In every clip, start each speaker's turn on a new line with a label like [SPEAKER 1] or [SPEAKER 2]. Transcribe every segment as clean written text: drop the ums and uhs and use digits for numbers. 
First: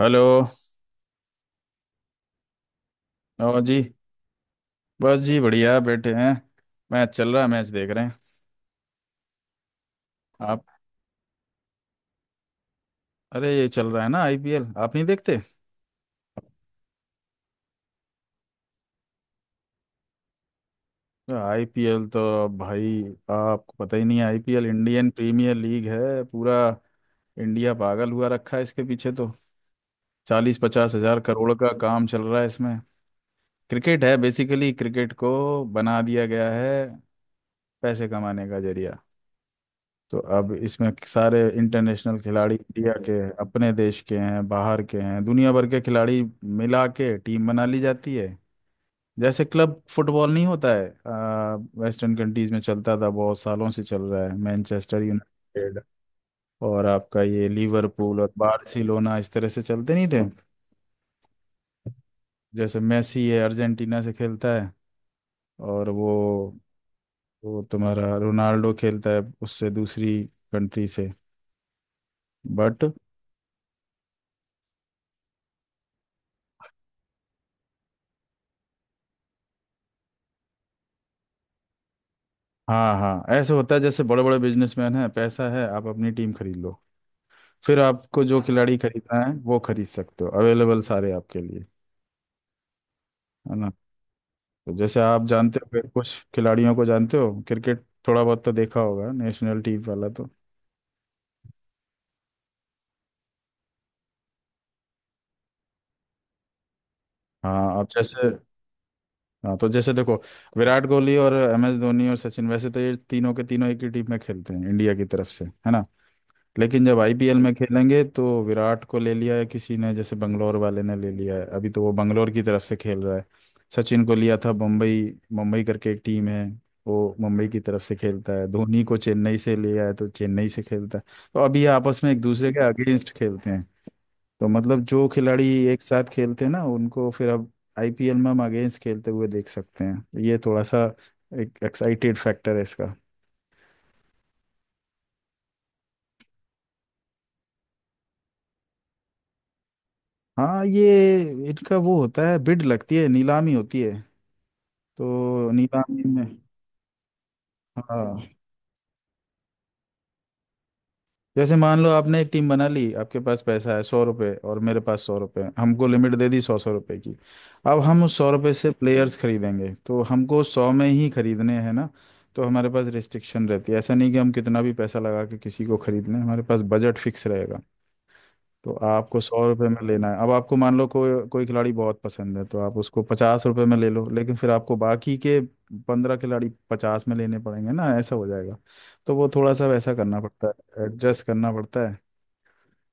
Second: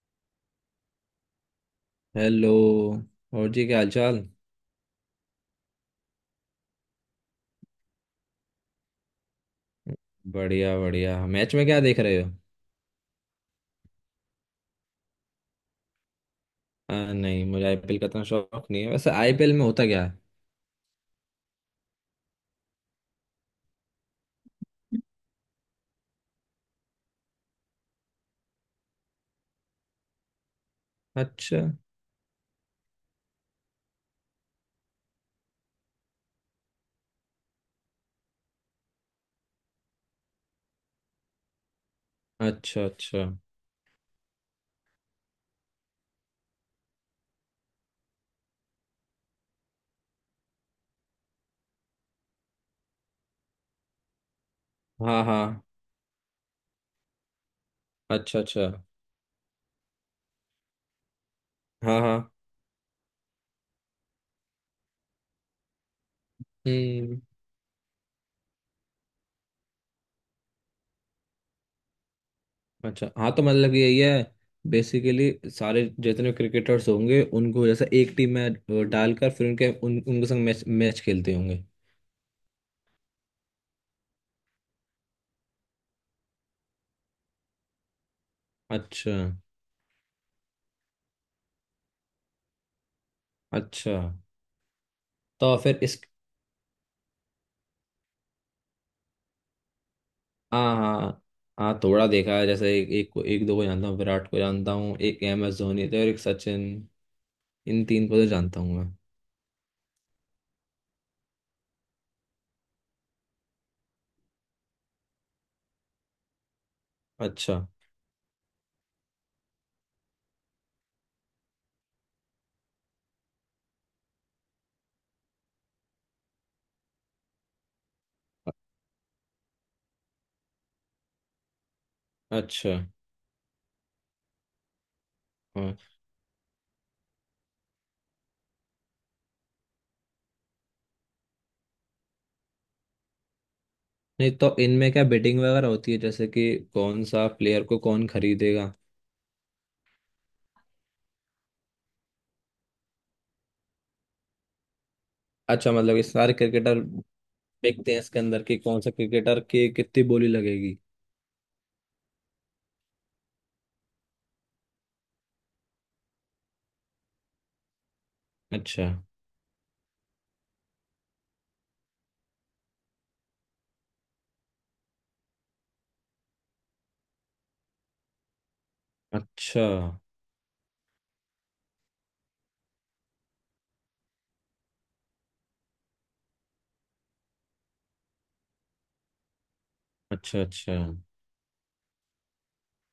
[SPEAKER 1] Hello.
[SPEAKER 2] Hello. और
[SPEAKER 1] और
[SPEAKER 2] जी
[SPEAKER 1] जी।
[SPEAKER 2] क्या हालचाल।
[SPEAKER 1] बस जी, बढ़िया बैठे हैं। मैच चल रहा है, मैच देख रहे हैं। आप?
[SPEAKER 2] बढ़िया बढ़िया मैच में क्या देख रहे हो।
[SPEAKER 1] अरे, ये चल रहा है ना आईपीएल, आप नहीं देखते?
[SPEAKER 2] नहीं मुझे आईपीएल का इतना शौक नहीं है। वैसे आईपीएल में होता क्या है।
[SPEAKER 1] तो आईपीएल तो भाई, आपको पता ही नहीं है। आईपीएल इंडियन प्रीमियर लीग है। पूरा इंडिया पागल हुआ रखा है इसके पीछे। तो 40-50 हजार करोड़
[SPEAKER 2] अच्छा।
[SPEAKER 1] का काम चल रहा है इसमें। क्रिकेट है बेसिकली। क्रिकेट को बना दिया गया है पैसे कमाने का जरिया। तो अब इसमें सारे इंटरनेशनल खिलाड़ी,
[SPEAKER 2] अच्छा।
[SPEAKER 1] इंडिया के
[SPEAKER 2] अच्छा
[SPEAKER 1] अपने देश के हैं, बाहर के हैं, दुनिया भर के खिलाड़ी मिला के टीम बना ली जाती है। जैसे क्लब फुटबॉल नहीं होता है? वेस्टर्न कंट्रीज में चलता था, बहुत सालों से चल रहा है, मैनचेस्टर
[SPEAKER 2] हाँ। हाँ।
[SPEAKER 1] यूनाइटेड और आपका ये लिवरपूल और
[SPEAKER 2] अच्छा अच्छा।
[SPEAKER 1] बार्सिलोना। इस तरह से चलते नहीं थे।
[SPEAKER 2] हाँ हाँ।
[SPEAKER 1] जैसे मेसी है, अर्जेंटीना से खेलता है। और वो
[SPEAKER 2] हम्म।
[SPEAKER 1] वो तुम्हारा रोनाल्डो खेलता है उससे दूसरी कंट्री से। बट
[SPEAKER 2] अच्छा हाँ तो मतलब यही है। बेसिकली सारे जितने क्रिकेटर्स होंगे उनको जैसे एक टीम में डालकर फिर उनके संग मैच मैच खेलते होंगे।
[SPEAKER 1] हाँ हाँ, ऐसे होता है। जैसे बड़े बड़े बिजनेसमैन हैं, पैसा है, आप अपनी टीम खरीद लो। फिर आपको जो हाँ खिलाड़ी
[SPEAKER 2] अच्छा
[SPEAKER 1] खरीदना है वो खरीद सकते हो, अवेलेबल सारे आपके लिए। है ना?
[SPEAKER 2] अच्छा।
[SPEAKER 1] तो जैसे आप
[SPEAKER 2] तो
[SPEAKER 1] जानते हो
[SPEAKER 2] फिर
[SPEAKER 1] फिर
[SPEAKER 2] इस।
[SPEAKER 1] कुछ खिलाड़ियों को जानते हो, क्रिकेट थोड़ा बहुत तो देखा होगा नेशनल टीम वाला। तो
[SPEAKER 2] हाँ हाँ। हाँ थोड़ा देखा है जैसे एक एक, को- एक दो को जानता हूँ। विराट को जानता हूँ। एक एम एस धोनी थे और एक सचिन।
[SPEAKER 1] हाँ,
[SPEAKER 2] इन
[SPEAKER 1] अब
[SPEAKER 2] तीन को तो
[SPEAKER 1] जैसे,
[SPEAKER 2] जानता हूँ मैं।
[SPEAKER 1] हाँ, तो जैसे देखो, विराट कोहली और एम एस धोनी और सचिन वैसे तो ये तीनों के तीनों एक ही टीम में खेलते हैं इंडिया की तरफ से, है ना? लेकिन जब आईपीएल में
[SPEAKER 2] अच्छा
[SPEAKER 1] खेलेंगे तो विराट को ले लिया है किसी ने, जैसे बंगलोर वाले ने ले लिया है, अभी तो वो बंगलोर की तरफ से खेल रहा है। सचिन को लिया था मुंबई। मुंबई करके एक टीम है, वो मुंबई की तरफ से खेलता है। धोनी को चेन्नई से लिया है तो चेन्नई से खेलता है। तो अभी ये आपस में एक दूसरे के
[SPEAKER 2] अच्छा।
[SPEAKER 1] अगेंस्ट खेलते हैं। तो मतलब जो खिलाड़ी
[SPEAKER 2] हाँ
[SPEAKER 1] एक साथ खेलते हैं ना, उनको फिर अब आईपीएल में हम अगेंस्ट खेलते हुए देख सकते हैं। तो ये थोड़ा सा एक एक्साइटेड फैक्टर है इसका।
[SPEAKER 2] नहीं तो इनमें क्या बेटिंग वगैरह होती है जैसे कि कौन सा प्लेयर को कौन खरीदेगा।
[SPEAKER 1] हाँ, ये, इनका वो होता है, बिड लगती है, नीलामी होती है। तो
[SPEAKER 2] अच्छा मतलब
[SPEAKER 1] नीलामी
[SPEAKER 2] ये
[SPEAKER 1] में,
[SPEAKER 2] सारे क्रिकेटर देखते हैं इसके
[SPEAKER 1] हाँ,
[SPEAKER 2] अंदर कि कौन सा क्रिकेटर की कितनी बोली लगेगी।
[SPEAKER 1] जैसे मान लो आपने एक टीम बना ली, आपके पास पैसा है 100 रुपये और मेरे पास 100 रुपये, हमको लिमिट दे दी 100-100 रुपये की। अब हम उस 100 रुपये से
[SPEAKER 2] अच्छा।
[SPEAKER 1] प्लेयर्स खरीदेंगे तो हमको 100 में ही खरीदने हैं ना। तो हमारे पास रिस्ट्रिक्शन रहती है, ऐसा नहीं कि हम कितना भी पैसा लगा के किसी को खरीद लें, हमारे पास बजट फिक्स रहेगा। तो आपको सौ
[SPEAKER 2] अच्छा
[SPEAKER 1] रुपये में लेना है। अब आपको मान लो कोई कोई खिलाड़ी बहुत पसंद है तो आप उसको 50 रुपये में ले लो, लेकिन फिर आपको बाकी के 15 खिलाड़ी 50 में लेने पड़ेंगे ना, ऐसा हो जाएगा। तो वो थोड़ा सा वैसा करना
[SPEAKER 2] अच्छा
[SPEAKER 1] पड़ता
[SPEAKER 2] अच्छा।
[SPEAKER 1] है, एडजस्ट करना पड़ता है,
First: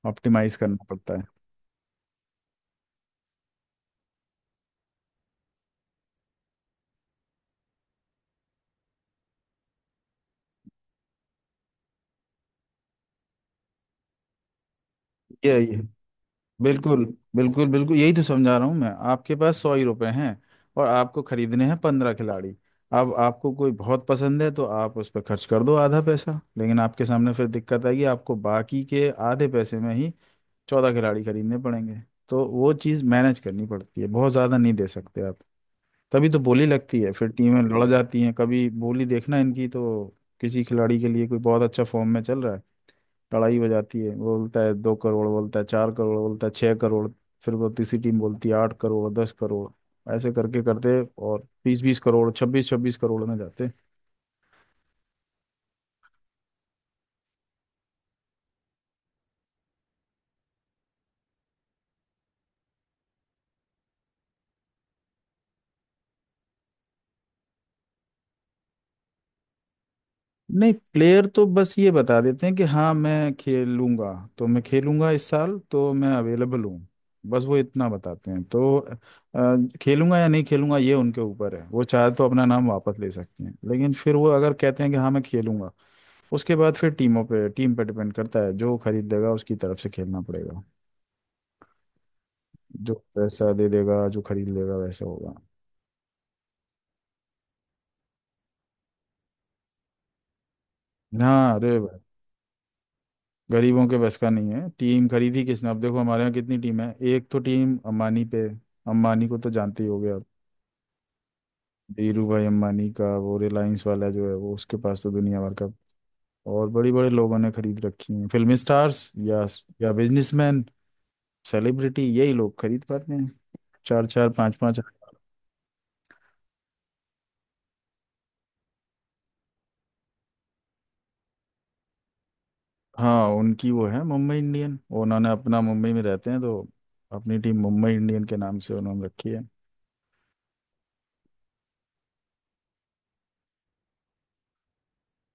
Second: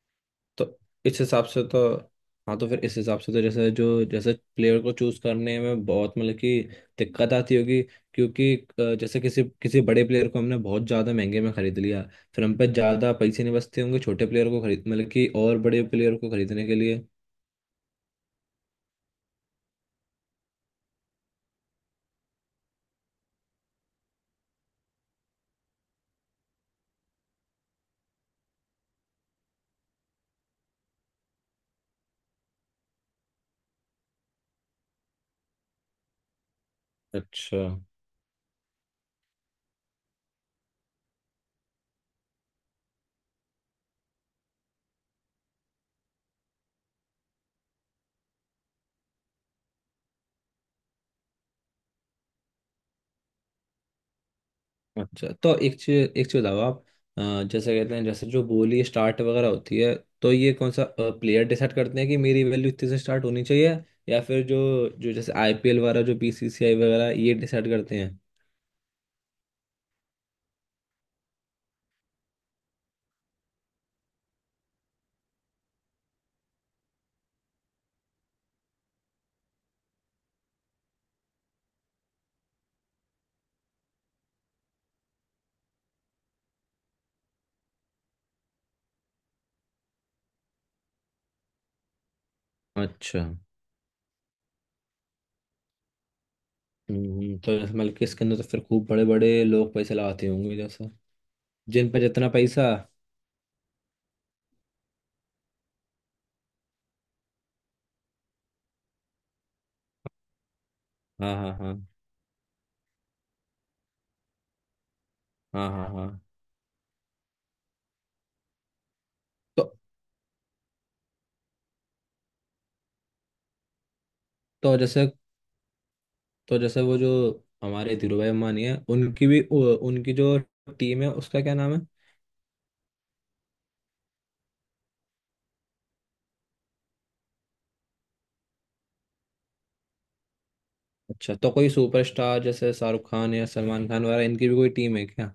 [SPEAKER 1] ऑप्टिमाइज
[SPEAKER 2] तो
[SPEAKER 1] करना पड़ता
[SPEAKER 2] इस
[SPEAKER 1] है।
[SPEAKER 2] हिसाब से तो हाँ तो फिर इस हिसाब से तो जैसे जो जैसे प्लेयर को चूज करने में बहुत मतलब कि दिक्कत आती होगी। क्योंकि जैसे किसी किसी बड़े प्लेयर को हमने बहुत ज्यादा महंगे में खरीद लिया। फिर हम पे ज्यादा पैसे नहीं बचते होंगे छोटे प्लेयर को खरीद मतलब कि और
[SPEAKER 1] ये
[SPEAKER 2] बड़े प्लेयर को खरीदने के लिए।
[SPEAKER 1] बिल्कुल, बिल्कुल, बिल्कुल, यही तो समझा रहा हूँ मैं। आपके पास 100 ही रुपये हैं और आपको खरीदने हैं 15 खिलाड़ी। अब आपको कोई बहुत पसंद है तो आप उस पर खर्च कर दो आधा पैसा, लेकिन आपके सामने फिर दिक्कत आएगी, आपको बाकी के आधे पैसे में ही 14 खिलाड़ी खरीदने पड़ेंगे। तो वो चीज़ मैनेज करनी पड़ती है, बहुत ज़्यादा नहीं दे सकते आप। तभी तो बोली लगती है, फिर
[SPEAKER 2] अच्छा
[SPEAKER 1] टीमें लड़ जाती हैं। कभी बोली देखना इनकी तो, किसी खिलाड़ी के लिए कोई बहुत अच्छा फॉर्म में चल रहा है, लड़ाई हो जाती है, वो बोलता है 2 करोड़, बोलता है 4 करोड़, बोलता है 6 करोड़। फिर वो तीसरी टीम बोलती है 8 करोड़, 10 करोड़, ऐसे करके करते, और 20-20 करोड़, 26-26 करोड़ में जाते।
[SPEAKER 2] अच्छा। तो एक चीज बताओ आप। जैसे कहते हैं जैसे जो बोली स्टार्ट वगैरह होती है। तो ये कौन सा प्लेयर डिसाइड करते हैं कि मेरी वैल्यू इतने से स्टार्ट होनी चाहिए। या फिर जो जो जैसे आईपीएल वगैरह जो बीसीसीआई वगैरह ये डिसाइड करते हैं।
[SPEAKER 1] नहीं, प्लेयर तो बस ये बता देते हैं कि हाँ मैं खेलूंगा, तो मैं खेलूंगा इस साल, तो मैं अवेलेबल हूँ, बस वो इतना बताते हैं। तो खेलूंगा या नहीं खेलूंगा ये उनके ऊपर है, वो चाहे तो अपना नाम वापस ले सकते हैं, लेकिन फिर वो अगर कहते हैं कि हाँ मैं खेलूंगा, उसके बाद फिर टीमों पे, टीम पे डिपेंड करता है, जो खरीद देगा उसकी तरफ से खेलना पड़ेगा। जो
[SPEAKER 2] अच्छा।
[SPEAKER 1] पैसा दे देगा, जो खरीद लेगा, वैसा होगा।
[SPEAKER 2] तो जैसे मतलब कि इसके अंदर तो फिर खूब बड़े बड़े लोग पैसे लगाते होंगे। जैसे
[SPEAKER 1] हाँ, अरे
[SPEAKER 2] जिन
[SPEAKER 1] भाई,
[SPEAKER 2] पर जितना पैसा।
[SPEAKER 1] गरीबों के बस का नहीं है। टीम खरीदी किसने, अब देखो हमारे यहाँ कितनी टीम है। एक तो टीम अंबानी पे, अंबानी को तो जानते ही होगे आप,
[SPEAKER 2] हाँ हाँ हाँ
[SPEAKER 1] धीरू भाई अंबानी का वो रिलायंस वाला जो है वो, उसके पास तो दुनिया भर का।
[SPEAKER 2] हाँ हाँ। हाँ।
[SPEAKER 1] और बड़े बड़े लोगों ने खरीद रखी हैं, फिल्म स्टार्स
[SPEAKER 2] तो
[SPEAKER 1] या बिजनेसमैन, सेलिब्रिटी, यही लोग खरीद पाते हैं, चार चार पांच
[SPEAKER 2] तो
[SPEAKER 1] पांच।
[SPEAKER 2] जैसे तो जैसे वो जो हमारे धीरू भाई अंबानी है, उनकी भी उनकी जो टीम है उसका क्या नाम है।
[SPEAKER 1] हाँ, उनकी वो है मुंबई इंडियन। उन्होंने अपना, मुंबई में रहते हैं तो अपनी टीम मुंबई इंडियन के नाम से उन्होंने रखी है।
[SPEAKER 2] अच्छा तो कोई सुपरस्टार जैसे शाहरुख खान या सलमान खान वगैरह इनकी भी कोई टीम है क्या।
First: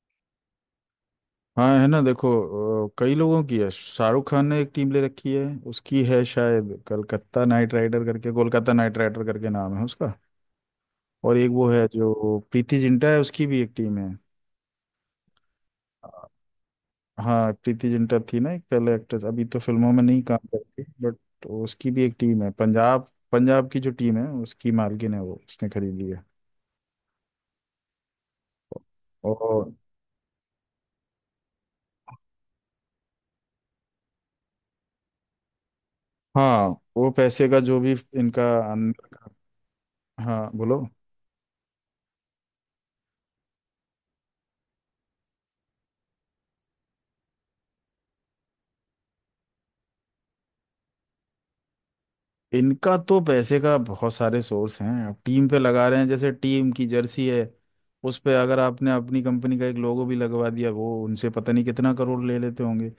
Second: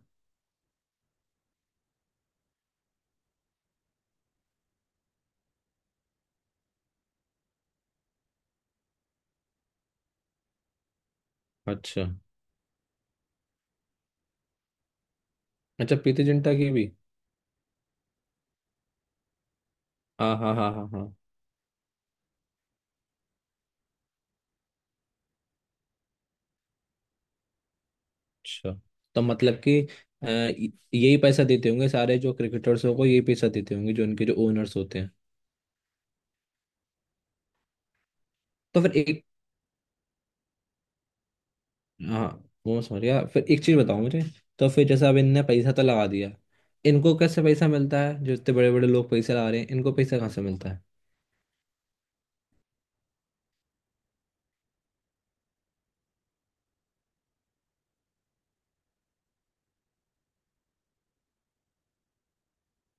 [SPEAKER 1] हाँ है ना, देखो, कई लोगों की है। शाहरुख खान ने एक टीम ले रखी है, उसकी है शायद कलकत्ता नाइट राइडर करके, कोलकाता नाइट राइडर करके नाम है उसका। और एक वो है
[SPEAKER 2] अच्छा।
[SPEAKER 1] जो प्रीति जिंटा है, उसकी भी एक टीम है।
[SPEAKER 2] अच्छा
[SPEAKER 1] अ,
[SPEAKER 2] प्रीति जिंटा की भी।
[SPEAKER 1] हाँ, प्रीति जिंटा थी ना एक पहले एक्ट्रेस, अभी तो फिल्मों में नहीं
[SPEAKER 2] हाँ
[SPEAKER 1] काम
[SPEAKER 2] हाँ हाँ
[SPEAKER 1] करती,
[SPEAKER 2] हाँ हाँ।
[SPEAKER 1] बट उसकी भी एक टीम है, पंजाब। पंजाब की जो टीम है उसकी मालकिन है वो, उसने खरीदी है।
[SPEAKER 2] अच्छा। तो मतलब
[SPEAKER 1] और
[SPEAKER 2] कि यही पैसा देते होंगे सारे जो क्रिकेटर्स को। यही पैसा देते होंगे जो उनके जो ओनर्स होते हैं।
[SPEAKER 1] हाँ, वो पैसे का जो भी इनका
[SPEAKER 2] तो
[SPEAKER 1] अन-
[SPEAKER 2] फिर एक।
[SPEAKER 1] हाँ बोलो।
[SPEAKER 2] हाँ। वो मैं समझ गया। फिर एक चीज़ बताओ मुझे। तो फिर जैसे अब इनने पैसा तो लगा दिया। इनको कैसे पैसा मिलता है। जो इतने बड़े बड़े लोग पैसा लगा रहे हैं इनको पैसा कहाँ से मिलता है।
[SPEAKER 1] इनका तो पैसे का बहुत सारे सोर्स हैं, अब टीम पे लगा रहे हैं। जैसे टीम की जर्सी है, उस पे अगर आपने अपनी कंपनी का एक लोगो भी लगवा दिया, वो उनसे पता नहीं कितना करोड़ ले लेते होंगे।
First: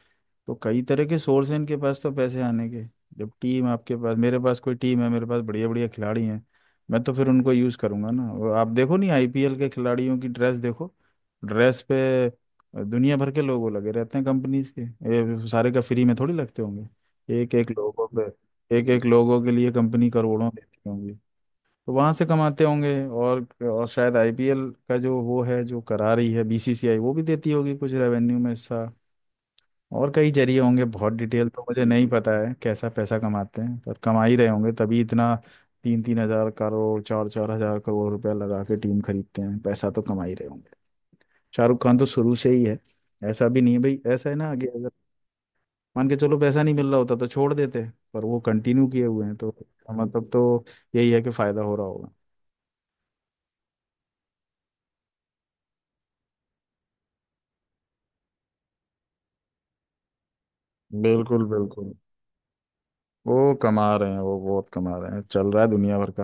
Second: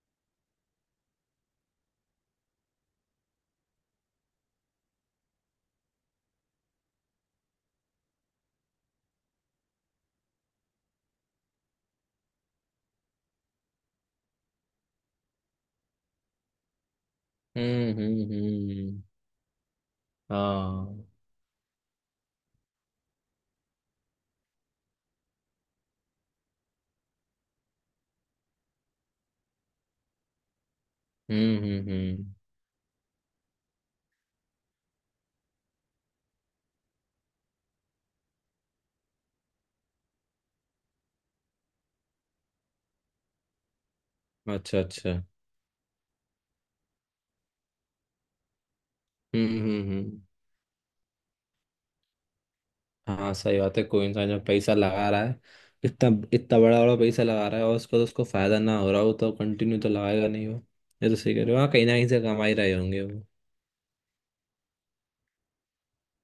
[SPEAKER 1] तो कई तरह के सोर्स हैं इनके पास तो पैसे आने के। जब टीम आपके पास, मेरे पास कोई टीम है, मेरे पास बढ़िया बढ़िया खिलाड़ी हैं, मैं तो फिर उनको यूज़ करूंगा ना। और आप देखो नहीं, आईपीएल के खिलाड़ियों की ड्रेस देखो। ड्रेस पे दुनिया भर के लोगो लगे रहते हैं कंपनीज के। ये सारे का फ्री में थोड़ी लगते होंगे। एक एक लोगो, एक
[SPEAKER 2] हम्म।
[SPEAKER 1] एक लोगों के लिए कंपनी करोड़ों देती
[SPEAKER 2] हाँ।
[SPEAKER 1] होंगी। तो वहां से कमाते होंगे। और शायद आईपीएल का जो वो है जो करा रही है बीसीसीआई, वो भी देती होगी कुछ रेवेन्यू में हिस्सा। और कई जरिए होंगे, बहुत डिटेल तो मुझे नहीं पता
[SPEAKER 2] हम्म।
[SPEAKER 1] है कैसा पैसा कमाते हैं, पर कमा ही रहे होंगे तभी इतना 3,000-3,000 करोड़, 4,000-4,000 करोड़ रुपया लगा के टीम खरीदते हैं। पैसा तो कमा ही रहे होंगे। शाहरुख खान तो शुरू से ही है, ऐसा भी नहीं है भाई, ऐसा है ना, आगे
[SPEAKER 2] अच्छा अच्छा।
[SPEAKER 1] मान के चलो, पैसा नहीं मिल रहा होता तो छोड़ देते। पर वो कंटिन्यू किए हुए हैं तो
[SPEAKER 2] हम्म हम्म
[SPEAKER 1] इसका
[SPEAKER 2] हम्म।
[SPEAKER 1] मतलब तो यही है कि फायदा हो रहा होगा।
[SPEAKER 2] हाँ सही बात है। कोई इंसान जब पैसा लगा रहा है, इतना इतना बड़ा बड़ा पैसा लगा रहा है, और उसको फायदा ना हो रहा हो तो कंटिन्यू तो लगाएगा नहीं वो। ये तो सही कह
[SPEAKER 1] बिल्कुल
[SPEAKER 2] रहे हो। हाँ कहीं ना
[SPEAKER 1] बिल्कुल।
[SPEAKER 2] कहीं से कमा ही रहे होंगे वो।
[SPEAKER 1] वो कमा रहे हैं, वो बहुत कमा रहे हैं, चल रहा है दुनिया भर का।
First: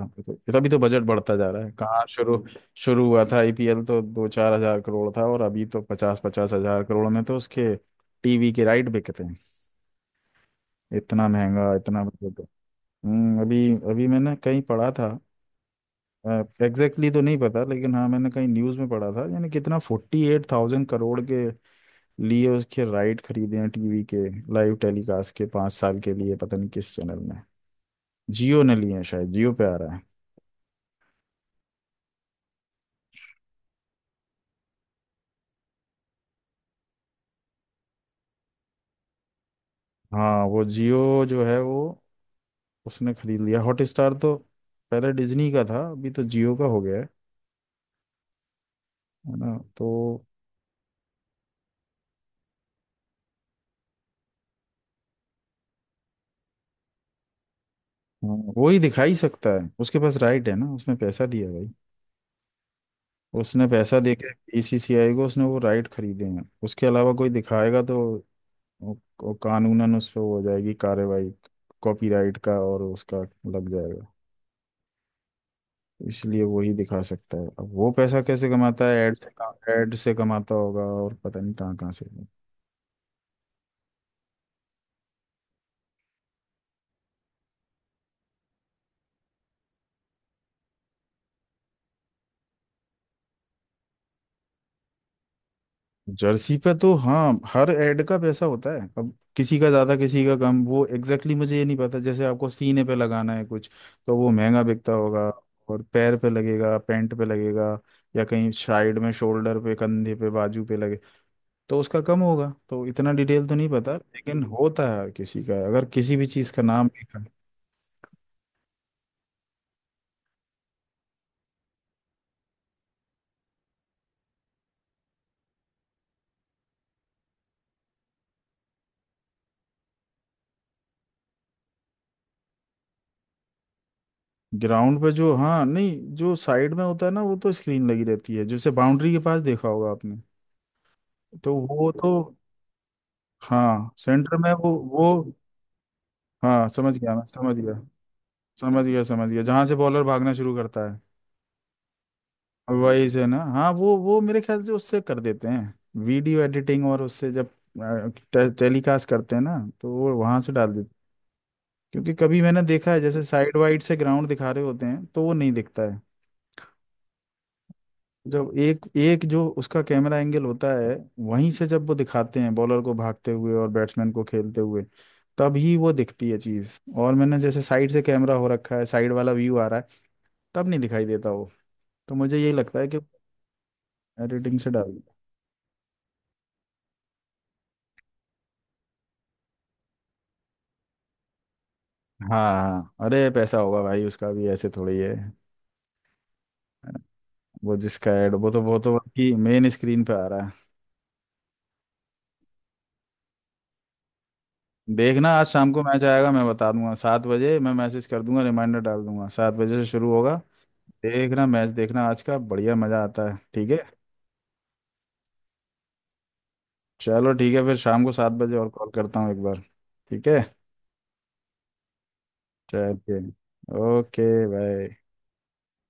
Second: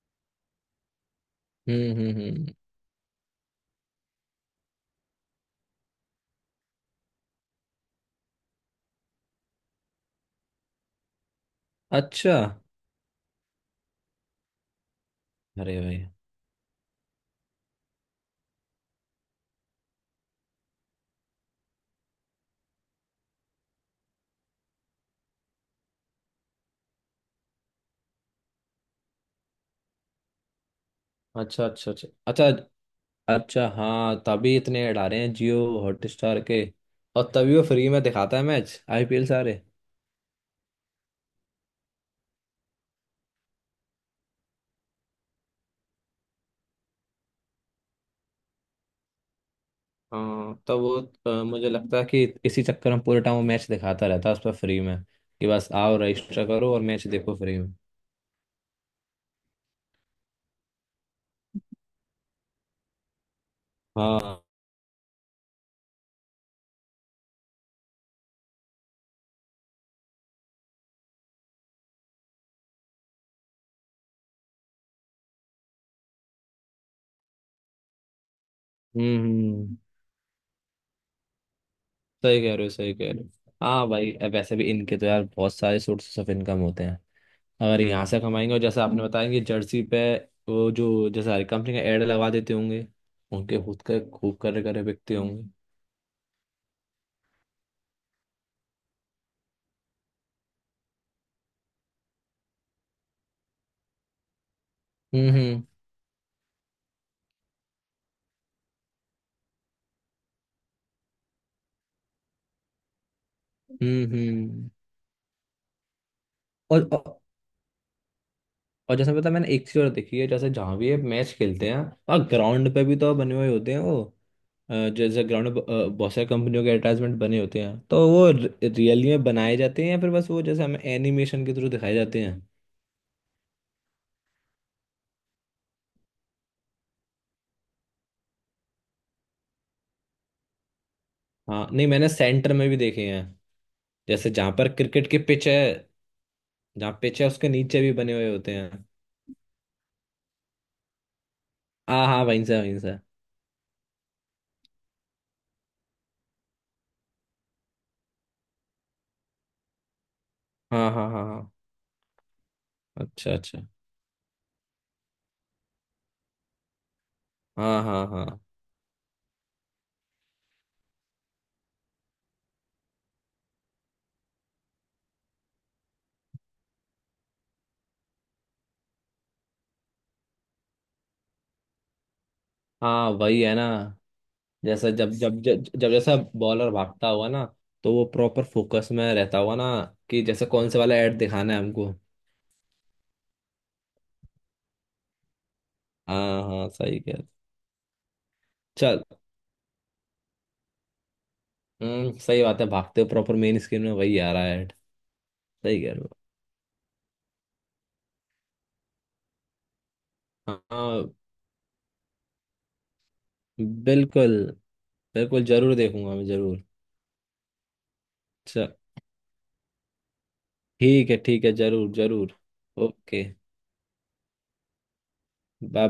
[SPEAKER 1] तभी तो बजट बढ़ता जा रहा है।
[SPEAKER 2] हम्म
[SPEAKER 1] कहाँ
[SPEAKER 2] हम्म
[SPEAKER 1] शुरू,
[SPEAKER 2] हम्म।
[SPEAKER 1] शुरू हुआ था आईपीएल तो 2-4 हजार करोड़ था, और अभी तो 50,000-50,000 करोड़ में तो उसके टीवी के राइट बिकते हैं। इतना महंगा, इतना
[SPEAKER 2] अच्छा।
[SPEAKER 1] बजट। अभी, अभी मैंने कहीं पढ़ा था,
[SPEAKER 2] अरे भाई।
[SPEAKER 1] एग्जैक्टली तो नहीं पता, लेकिन हाँ मैंने कहीं न्यूज़ में पढ़ा था, यानी कितना 48,000 करोड़ के लिए उसके राइट खरीदे हैं टीवी के, लाइव टेलीकास्ट के 5 साल के लिए, पता नहीं किस चैनल में, जियो ने लिए हैं शायद, जियो पे आ रहा है।
[SPEAKER 2] अच्छा अच्छा अच्छा अच्छा। अच्छा हाँ तभी इतने ऐड आ रहे हैं जियो हॉटस्टार के। और तभी वो फ्री में दिखाता है मैच आईपीएल सारे।
[SPEAKER 1] हाँ, वो जियो जो है वो, उसने खरीद लिया हॉटस्टार, तो पहले डिज्नी का था, अभी तो जियो का हो गया है ना तो।
[SPEAKER 2] हाँ तो वो मुझे लगता है कि इसी चक्कर में पूरे टाइम वो मैच दिखाता रहता है उस पर फ्री में। कि बस आओ रजिस्टर करो और मैच देखो फ्री में।
[SPEAKER 1] हाँ, वो ही दिखा ही सकता है, उसके पास राइट है ना, उसने पैसा दिया भाई। उसने पैसा देके
[SPEAKER 2] हाँ।
[SPEAKER 1] बीसीसीआई को, उसने वो राइट खरीदे हैं। उसके अलावा कोई दिखाएगा तो वो- वो कानूनन उस पर हो जाएगी कार्रवाई, कॉपीराइट का और उसका लग जाएगा। इसलिए वही दिखा सकता है। अब वो पैसा कैसे कमाता है? ऐड
[SPEAKER 2] हम्म
[SPEAKER 1] से।
[SPEAKER 2] हम्म,
[SPEAKER 1] ऐड से कमाता होगा और पता नहीं कहाँ कहाँ से।
[SPEAKER 2] सही कह रहे हो सही कह रहे हो। हाँ भाई अब वैसे भी इनके तो यार बहुत सारे सोर्सेस ऑफ इनकम होते हैं। अगर यहाँ से कमाएंगे और जैसे आपने बताया कि जर्सी पे वो जो जैसे हर कंपनी का एड लगा देते होंगे। उनके खुद के खूब करे करे बिकते होंगे।
[SPEAKER 1] जर्सी पे तो हाँ हर ऐड का पैसा होता है, अब किसी का ज्यादा किसी का कम, वो एग्जैक्टली exactly मुझे ये नहीं पता। जैसे आपको सीने पे लगाना है कुछ, तो वो महंगा बिकता होगा।
[SPEAKER 2] हम्म
[SPEAKER 1] और पैर पे लगेगा, पैंट पे लगेगा, या कहीं साइड में, शोल्डर पे, कंधे पे, बाजू पे लगे तो उसका कम होगा। तो इतना डिटेल तो नहीं पता,
[SPEAKER 2] हम्म हम्म
[SPEAKER 1] लेकिन
[SPEAKER 2] हम्म।
[SPEAKER 1] होता है किसी का अगर किसी भी चीज़ का
[SPEAKER 2] और
[SPEAKER 1] नाम।
[SPEAKER 2] जैसे पता है, मैंने एक चीज और देखी है। जैसे जहाँ भी ये मैच खेलते हैं और ग्राउंड पे भी तो बने हुए होते हैं वो। जैसे ग्राउंड में बहुत सारी कंपनियों के एडवर्टाइजमेंट बने होते हैं। तो वो रियली में बनाए जाते हैं या फिर बस वो जैसे हमें एनिमेशन के थ्रू दिखाए जाते हैं।
[SPEAKER 1] ग्राउंड पे जो, हाँ, नहीं जो साइड में होता है ना, वो तो स्क्रीन लगी रहती है, जैसे बाउंड्री के पास देखा होगा आपने, तो
[SPEAKER 2] हाँ नहीं
[SPEAKER 1] वो
[SPEAKER 2] मैंने
[SPEAKER 1] तो।
[SPEAKER 2] सेंटर में भी देखे हैं।
[SPEAKER 1] हाँ
[SPEAKER 2] जैसे
[SPEAKER 1] सेंटर में,
[SPEAKER 2] जहाँ पर
[SPEAKER 1] वो
[SPEAKER 2] क्रिकेट की पिच है,
[SPEAKER 1] हाँ,
[SPEAKER 2] जहाँ
[SPEAKER 1] समझ गया,
[SPEAKER 2] पिच
[SPEAKER 1] मैं
[SPEAKER 2] है उसके
[SPEAKER 1] समझ गया,
[SPEAKER 2] नीचे भी बने हुए होते
[SPEAKER 1] समझ
[SPEAKER 2] हैं।
[SPEAKER 1] गया, समझ गया जहाँ से बॉलर भागना शुरू करता है।
[SPEAKER 2] हाँ हाँ वहीं से वहीं से।
[SPEAKER 1] वही से ना, हाँ, वो मेरे ख्याल से उससे कर देते हैं वीडियो एडिटिंग, और उससे जब टेलीकास्ट करते हैं ना, तो वो वहां से डाल देते हैं।
[SPEAKER 2] हाँ हाँ हाँ हाँ।
[SPEAKER 1] क्योंकि कभी मैंने देखा है जैसे
[SPEAKER 2] अच्छा
[SPEAKER 1] साइड
[SPEAKER 2] अच्छा।
[SPEAKER 1] वाइड से ग्राउंड दिखा रहे होते हैं, तो वो नहीं दिखता है।
[SPEAKER 2] हाँ हाँ हाँ
[SPEAKER 1] जब एक एक जो उसका कैमरा एंगल होता है, वहीं से जब वो दिखाते हैं बॉलर को भागते हुए और बैट्समैन को खेलते हुए, तब ही वो दिखती है चीज। और मैंने जैसे साइड से, कैमरा हो रखा है साइड वाला, व्यू आ रहा है, तब नहीं दिखाई देता वो। तो मुझे यही लगता है कि
[SPEAKER 2] हाँ वही है ना।
[SPEAKER 1] एडिटिंग से
[SPEAKER 2] जैसा
[SPEAKER 1] डाल।
[SPEAKER 2] जब जब जब जब जैसा बॉलर भागता हुआ ना, तो वो प्रॉपर फोकस में रहता हुआ ना, कि जैसे कौन से वाला ऐड दिखाना है हमको।
[SPEAKER 1] हाँ हाँ, अरे पैसा होगा भाई उसका भी, ऐसे थोड़ी है।
[SPEAKER 2] हाँ हाँ सही कह रहे।
[SPEAKER 1] वो जिसका एड वो तो
[SPEAKER 2] चल।
[SPEAKER 1] कि मेन स्क्रीन पे आ रहा है।
[SPEAKER 2] सही बात है, भागते हुए प्रॉपर मेन स्क्रीन में वही आ रहा है ऐड।
[SPEAKER 1] देखना, आज शाम को
[SPEAKER 2] सही कह
[SPEAKER 1] मैच
[SPEAKER 2] रहे
[SPEAKER 1] आएगा, मैं बता दूंगा, 7 बजे मैं मैसेज कर दूंगा, रिमाइंडर डाल दूंगा, 7 बजे से शुरू होगा।
[SPEAKER 2] हो। हाँ
[SPEAKER 1] देखना, मैच देखना आज का, बढ़िया मजा आता है। ठीक है?
[SPEAKER 2] बिल्कुल। बिल्कुल जरूर देखूंगा मैं जरूर।
[SPEAKER 1] चलो ठीक है, फिर शाम को 7 बजे और
[SPEAKER 2] चल।
[SPEAKER 1] कॉल करता हूँ एक बार। ठीक है।
[SPEAKER 2] ठीक है जरूर जरूर।
[SPEAKER 1] चलिए,
[SPEAKER 2] ओके
[SPEAKER 1] ओके, बाय।
[SPEAKER 2] बाय।